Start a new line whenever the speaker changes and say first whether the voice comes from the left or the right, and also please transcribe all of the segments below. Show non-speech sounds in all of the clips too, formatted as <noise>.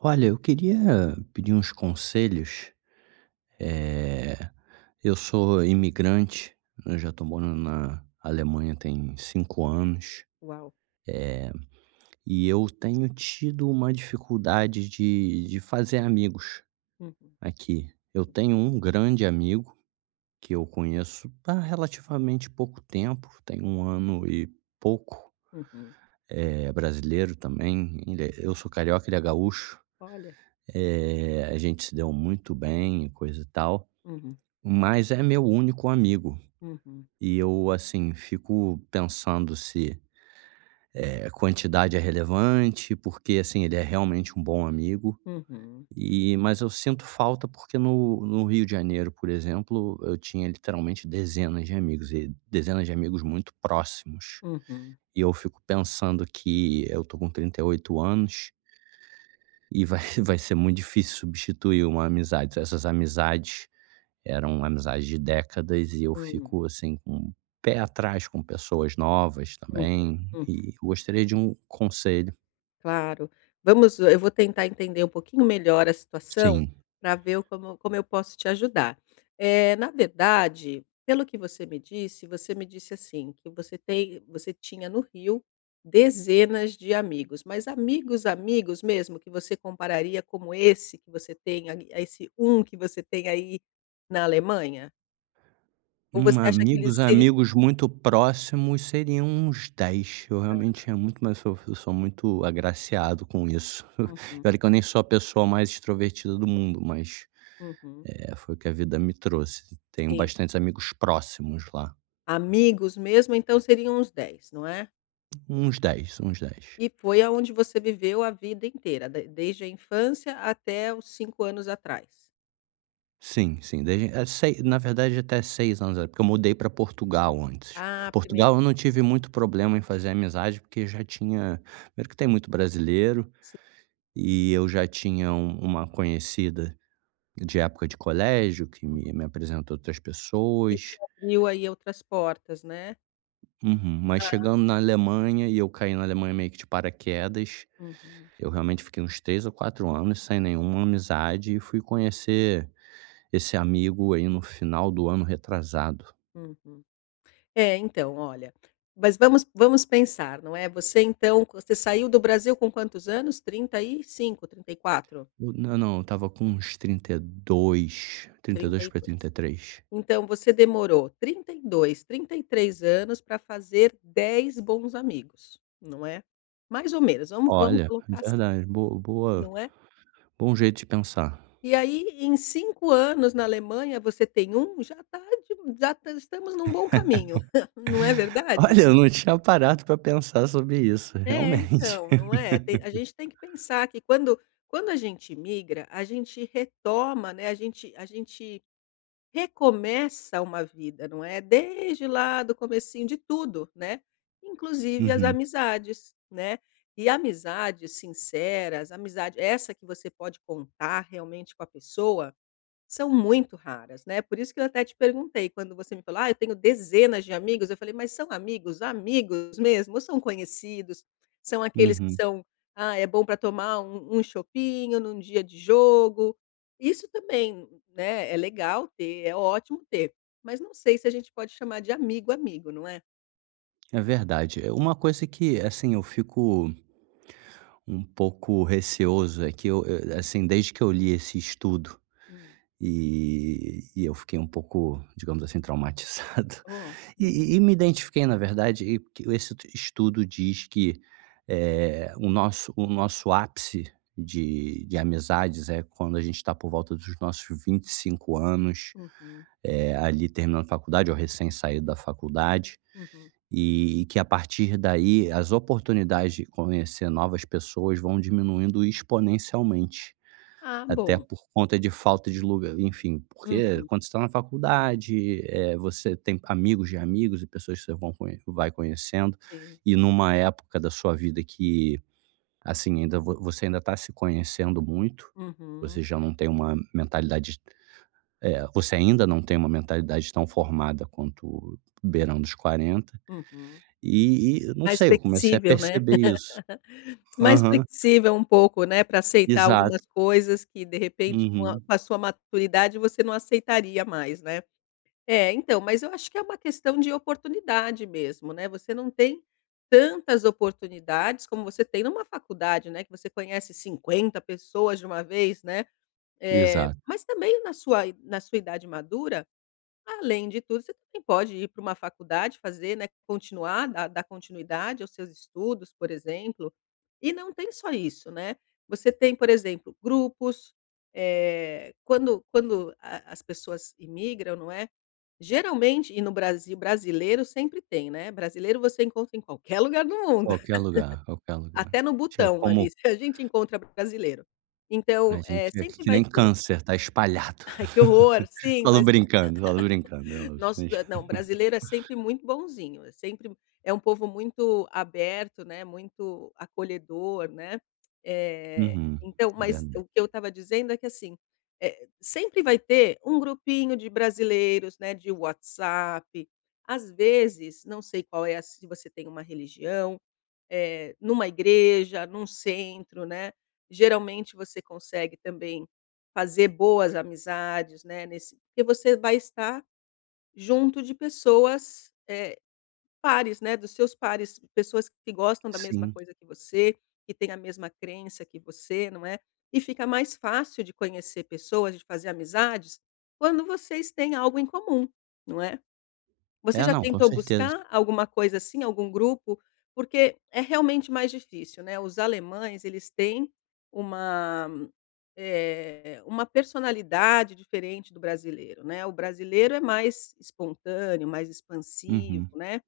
right: Olha, eu queria pedir uns conselhos. Eh, eu sou imigrante, eu já tô morando na Alemanha tem 5 anos,
left: Uau.
right: eh, e eu tenho tido uma dificuldade de de fazer amigos
left: Uhum.
right: aqui. Eu tenho um grande amigo, que eu conheço há relativamente pouco tempo, tem 1 ano e pouco.
left: Uhum.
right: Eh, brasileiro também, ainda é eu sou carioca, ele é gaúcho.
left: Olha.
right: Eh, a gente se deu muito bem e coisa e tal.
left: Uhum.
right: Mas é meu único amigo.
left: Uhum.
right: E eu, assim, fico pensando se, eh, quantidade é relevante, porque assim, ele é realmente um bom amigo.
left: Uhum.
right: E mas eu sinto falta porque no no Rio de Janeiro, por exemplo, eu tinha literalmente dezenas de amigos e dezenas de amigos muito próximos.
left: Uhum.
right: E eu fico pensando que eu tô com 38 anos e vai vai ser muito difícil substituir uma amizade. Essas amizades, eram amizades de décadas e eu
left: Hum.
right: fico assim com pé atrás com pessoas novas
left: Uhum.
right: também
left: Uhum.
right: e eu gostaria de um conselho.
left: Claro. Vamos, eh eu vou tentar entender um pouquinho melhor a situação,
right: Sim.
left: pra ver o como como eu posso te ajudar. Eh, na verdade, pelo que você me disse, você me disse, assim, que você tem você tinha no Rio, dezenas de amigos, mas amigos, amigos mesmo? Que você compararia como esse que você tem ai a esse 1 que você tem aí na Alemanha? Ou você
right: Hum,
left: acha que ele
right: amigos
left: seria
right: amigos muito próximos seriam uns 10. Eu, realmente,
left: Aham.
right: tinha muito mais so eu sou muito agraciado com isso.
left: Uhum.
right: E olha que eu nem sou a pessoa mais extrovertida do mundo, mas,
left: Uhum.
right: eh, foi o que a vida me trouxe. Tenho
left: Sim.
right: bastantes amigos próximos lá.
left: Amigos, mesmo, então seriam os 10, não é?
right: Uns 10, uns 10.
left: E foi aonde você viveu a vida inteira, d desde a infância até o 5 anos atrás.
right: Sim, sim. Desde, eh, sei na verdade, até 6 anos, é, porque eu mudei para Portugal antes.
left: A primeiro
right: Portugal, eu não tive muito problema em fazer amizade, porque já tinha mesmo que tem muito brasileiro.
left: Si
right: E eu já tinha uma conhecida de época de colégio que
left: <unintelligible>
right: me me apresentou outras
left: Que te
right: pessoas.
left: abriu aí outras portas, né?
right: Uhum. Mas,
left: Hã.
right: chegando na Alemanha e eu caí na Alemanha meio que de paraquedas.
left: Uhum.
right: Eu realmente fiquei uns 3 ou 4 anos sem nenhuma amizade e fui conhecer esse amigo aí no final do ano retrasado.
left: Uhum. É então, olha, mas vamos vamos pensar, não é? Você então você saiu do Brasil com quantos anos? 35, 34?
right: Na não, eu tava com uns 32. trinta e
left: trinta
right: dois
left: e
right: pra
left: dois.
right: 33.
left: Então você demorou 32, 33 anos para fazer 10 bons amigos, não é? Mais ou menos, vamos vamos
right: Olha, é
left: colocar assim,
right: verdade. Boa boa
left: não é?
right: bom jeito de pensar.
left: E aí, em 5 anos na Alemanha, você tem 1. Já tá de já estamos num bom caminho. <chuckles> Não é
right: <laughs>
left: verdade?
right: Olha, eu não tinha parado para pensar sobre isso,
left: É
right: realmente.
left: então, não é? Tem a
right: <laughs>
left: gente tem que pensar que quando quando a gente imigra, a gente retoma, né? A gente a gente recomeça uma vida, não é? Desde lá do comecinho de tudo, né? Inclusive as
right: Uhum.
left: amizades, né? E amizades sinceras, amizade essa que você pode contar realmente com a pessoa, são muito raras, né? Por isso que eu até te perguntei, quando você me falou: "Ah, eu tenho dezenas de amigos". Eu falei, mas são amigos, amigos mesmo, são conhecidos, são aqueles que
right: Uhum.
left: são: "Ah, é bom para tomar um um chopinho num dia de jogo"? Isso também, né, é legal ter. É ótimo ter, mas não sei se a gente pode chamar de amigo, amigo, não é?
right: É verdade. É uma coisa que, assim, eu fico um pouco receoso é que eu, eh, assim, desde que eu li esse estudo,
left: Hum.
right: e e eu fiquei pouco, digamos assim, traumatizado.
left: Oh,
right: E
left: meu
right: e e me identifiquei na verdade, e porque esse t estudo diz que, eh, o nosso o nosso ápice de de amizades é quando a gente tá por volta dos nossos 25 anos,
left: Uhum.
right: eh, ali terminando a faculdade ou recém saído da faculdade.
left: Uhum.
right: E que, a partir daí, as oportunidades de conhecer novas pessoas vão diminuindo exponencialmente,
left: Ah,
right: até
left: bom.
right: por conta de falta de lugar, enfim. Porque,
left: Uhum.
right: quando você tá na faculdade, eh, você tem amigos de amigos e pessoas que você vão con que vai conhecendo.
left: Sim.
right: E numa época da sua vida que, assim, ainda vo você ainda tá se conhecendo muito,
left: Uhum.
right: você já não tem uma mentalidade d eh, você ainda não tem uma mentalidade tão formada quanto beirando os 40,
left: Uhum.
right: e e não
left: Mais
right: sei. Eu comecei a
left: flexível, né?
right: perceber isso.
left: <laughs> Mais
right: Aham.
left: flexível um pouco, né, pra aceitar
right: Exato.
left: algumas coisas que, de repente, com a
right: Uhum.
left: com sua maturidade, você não aceitaria mais, né? É, então, mas eu acho que é uma questão de oportunidade mesmo, né? Você não tem tantas oportunidades como você tem numa faculdade, né, que você conhece 50 pessoas de uma vez, né? Eh,
right: Exato.
left: mas também na sua i na sua idade madura, além de tudo, você também pode ir pra uma faculdade fazer, né continuar dar dar continuidade aos seus estudos, por exemplo. E não tem só isso, né? Você tem por exemplo grupos, eh, quando quando a a as pessoas imigram, não é? Geralmente e no Brasil brasileiro sempre tem, né? Brasileiro você encontra em qualquer lugar do mundo.
right: Qualquer lugar. Qualquer lugar.
left: Até no
right: Tinha
left: Butão,
right: como
left: ali, a gente encontra brasileiro.
right: A
left: Então, eh,
right: gente e
left: sempre
right: que nem
left: vai ter
right: câncer, tá espalhado.
left: Ai, que horror!
right: <laughs>
left: Sim,
right: Falo
left: mas
right: brincando. Falo
left: <laughs>
right: brincando.
left: nosso eh, não, brasileiro é sempre muito bonzinho. Sempre é um povo muito aberto, né, muito acolhedor, né? Eh,
right: Uhum,
left: então, mas
right: verdade.
left: o que eu tava dizendo é que, assim, eh, sempre vai ter um grupinho de brasileiros, né, de WhatsApp Às vezes, não sei qual é a s se você tem uma religião, eh, numa igreja, num centro, né. Geralmente, você consegue também fazer boas amizades, né, nesse porque você vai estar junto de pessoas, eh, pares, né, dos seus pares. Pessoas que gostam da mesma
right: Sim.
left: coisa que você, que têm a mesma crença que você, não é? E fica mais fácil de conhecer pessoas, de fazer amizades, quando vocês têm algo em comum, não é? Você
right: É.
left: já
right: Não, com
left: tentou
right: certeza.
left: buscar alguma coisa assim, algum grupo? Porque é realmente mais difícil, né? Os alemães, eles têm uma eh, uma personalidade diferente do brasileiro, né? O brasileiro é mais espontâneo, mais expansivo,
right: Uhum.
left: né?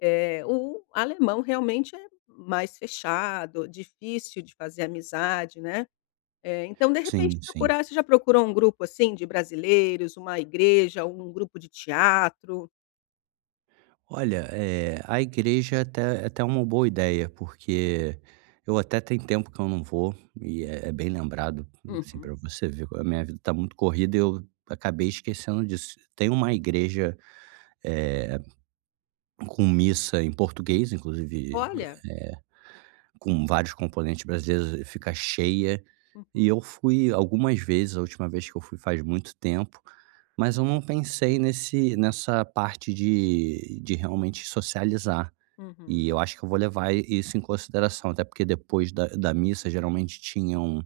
left: Eh, o alemão, realmente, é mais fechado, difícil de fazer amizade, né? Eh, então de repente
right: Sim. Sim.
left: procurar você já procurou grupo assim de brasileiros, uma igreja, algum grupo de teatro?
right: Olha, eh, a igreja até até é uma boa ideia, porque eu até tem tempo que eu não vou, e é bem lembrado, assim,
left: Uhum.
right: pra você ver como a minha vida tá muito corrida e eu acabei esquecendo disso. Tem uma igreja, eh, com missa em português, inclusive b eh,
left: Olha.
right: com vários componentes brasileiros e fica cheia. E
left: Uhum.
right: eu fui algumas vezes, a última vez que eu fui faz muito tempo, mas eu não pensei nesse nessa parte de de realmente socializar.
left: Uhum.
right: E eu acho que eu vou levar i isso em consideração, até porque depois da da missa geralmente tinham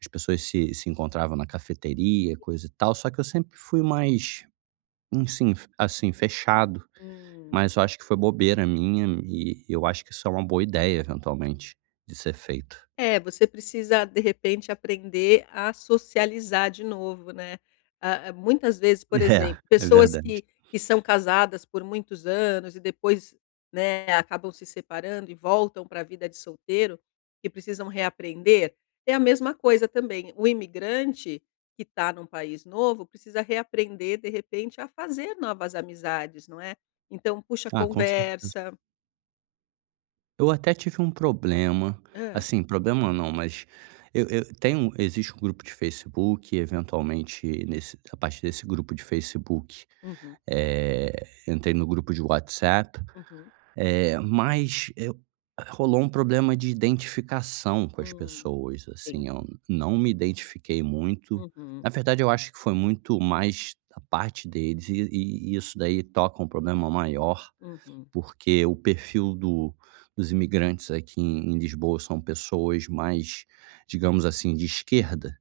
right: as pessoas se se encontravam na cafeteria, coisa e tal, só que eu sempre fui mais enfim, assim, fechado.
left: Hum.
right: Mas eu acho que foi bobeira minha e eu acho que isso é uma boa ideia, eventualmente, de ser feito.
left: É, você precisa, de repente, aprender a socializar de novo, né? A a muitas vezes, por exemplo,
right: É. É
left: pessoas
right: verdade.
left: que que são casadas por muitos anos e depois, né, acabam se separando e voltam pra vida de solteiro, que precisam reaprender, é a mesma coisa também. O imigrante, que tá num país novo, precisa reaprender, de repente, a fazer novas amizades, não é? Então puxa
right: Ah, com certeza.
left: conversa.
right: Eu até tive um problema,
left: Hã.
right: assim, problema não, mas eu eu tem um existe um grupo de Facebook, eventualmente nesse a partir desse grupo de Facebook,
left: Uhum.
right: eh, entrei no grupo de WhatsApp.
left: Uhum.
right: Eh, mas, eh, rolou um problema de identificação com as
left: Hum.
right: pessoas,
left: Sim.
right: assim, eu não me identifiquei muito.
left: Uhum.
right: Na verdade, eu acho que foi muito mais da parte deles e e e isso daí toca um problema maior,
left: Uhum.
right: porque o perfil do dos imigrantes aqui em Lisboa, são pessoas mais, digamos assim, de esquerda.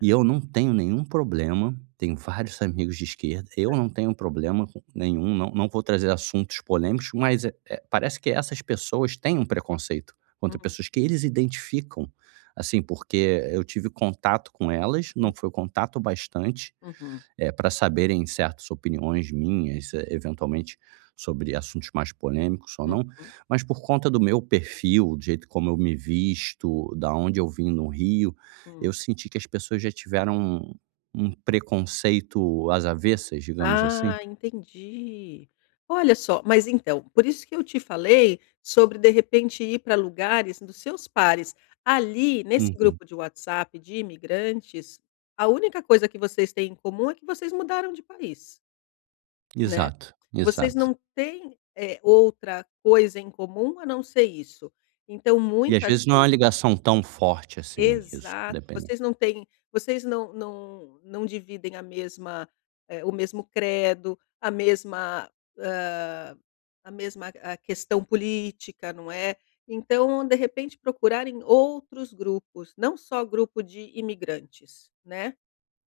right: E eu não tenho nenhum problema, tenho vários amigos de esquerda, eu
left: <unintelligible>
right: não tenho um problema com nenhum, não não não vou trazer assuntos polêmicos, mas é é parece que essas pessoas têm um preconceito contra
left: Hum.
right: pessoas que eles identificam, assim, porque eu tive contato com elas, não
left: Uhum.
right: foi contato o bastante,
left: Uhum.
right: eh, pra saberem certas opiniões minhas, eh, eventualmente sobre assuntos mais polêmicos ou não,
left: Uhum.
right: mas por conta do meu perfil, do jeito como eu me visto, da onde eu vim no Rio, eu
left: Hum.
right: senti que as pessoas já tiveram um um preconceito às avessas, digamos assim.
left: Ah, entendi, olha só. Mas então, por isso que eu te falei sobre, de repente, ir pra lugares dos seus pares. Ali, nesse
right: Uhum.
left: grupo de WhatsApp de imigrantes, a única coisa que vocês têm em comum é que vocês mudaram de país. Né?
right: Exato,
left: Vocês
right: exato.
left: não têm, eh, outra coisa em comum a não ser isso. Então,
right: E às
left: muitas
right: vezes não é
left: vezes
right: uma ligação tão forte assim, isso
left: Exato,
right: dependendo
left: vocês não têm vocês não não não dividem a mesma eh, o mesmo credo, a mesma hã, a mesma a questão política, não é? Então, de repente, procurar em outros grupos, não só grupo de imigrantes, né?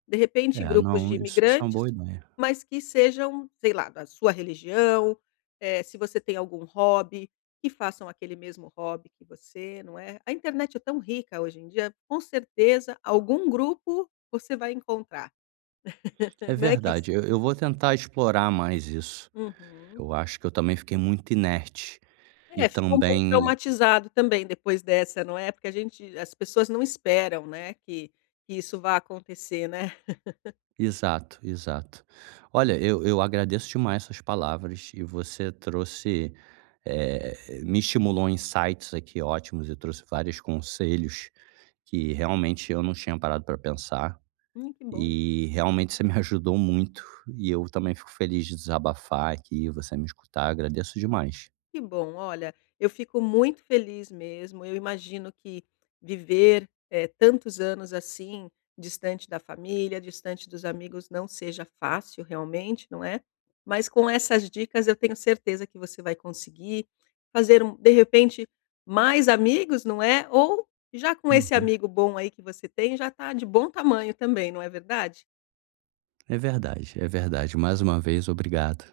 left: De repente
right: É,
left: grupos de
right: não. Isso isso é uma
left: imigrantes,
right: boa ideia.
left: mas que sejam, sei lá, da sua religião. Eh, se você tem algum hobby, que façam aquele mesmo hobby que você, não é? A internet é tão rica hoje em dia, com certeza algum grupo você vai encontrar.
right: É
left: <laughs> Né, que se
right: verdade, eu eu vou tentar explorar mais isso.
left: Uhum.
right: Eu acho que eu também fiquei muito inerte e
left: É, ficou um pouco
right: também
left: traumatizado também depois dessa, não é? Porque a gente as pessoas não esperam, né, que que isso vá acontecer, né? <laughs>
right: Exato, exato. Olha, eu eu agradeço demais as suas palavras e você trouxe eh, me estimulou insights aqui ótimos e trouxe vários conselhos que, realmente, eu não tinha parado pra pensar
left: Hum, que bom.
right: e realmente você me ajudou muito. E eu também fico feliz de desabafar aqui e você me escutar. Agradeço demais.
left: Que bom. Olha, eu fico muito feliz mesmo. Eu imagino que viver, eh, tantos anos assim, distante da família, distante dos amigos, não seja fácil realmente, não é? Mas com essas dicas eu tenho certeza que você vai conseguir fazer um de repente, mais amigos, não é? Ou, já com esse
right: Uhum.
left: amigo bom aí que você tem, já tá de bom tamanho também, não é verdade?
right: É verdade, é verdade. Mais uma vez, obrigado.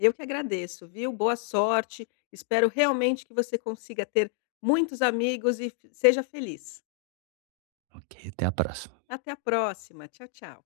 left: Eu que agradeço, viu? Boa sorte, espero realmente que você consiga ter muitos amigos e f seja feliz.
right: Ok, até a próxima.
left: Até a próxima, tchau tchau.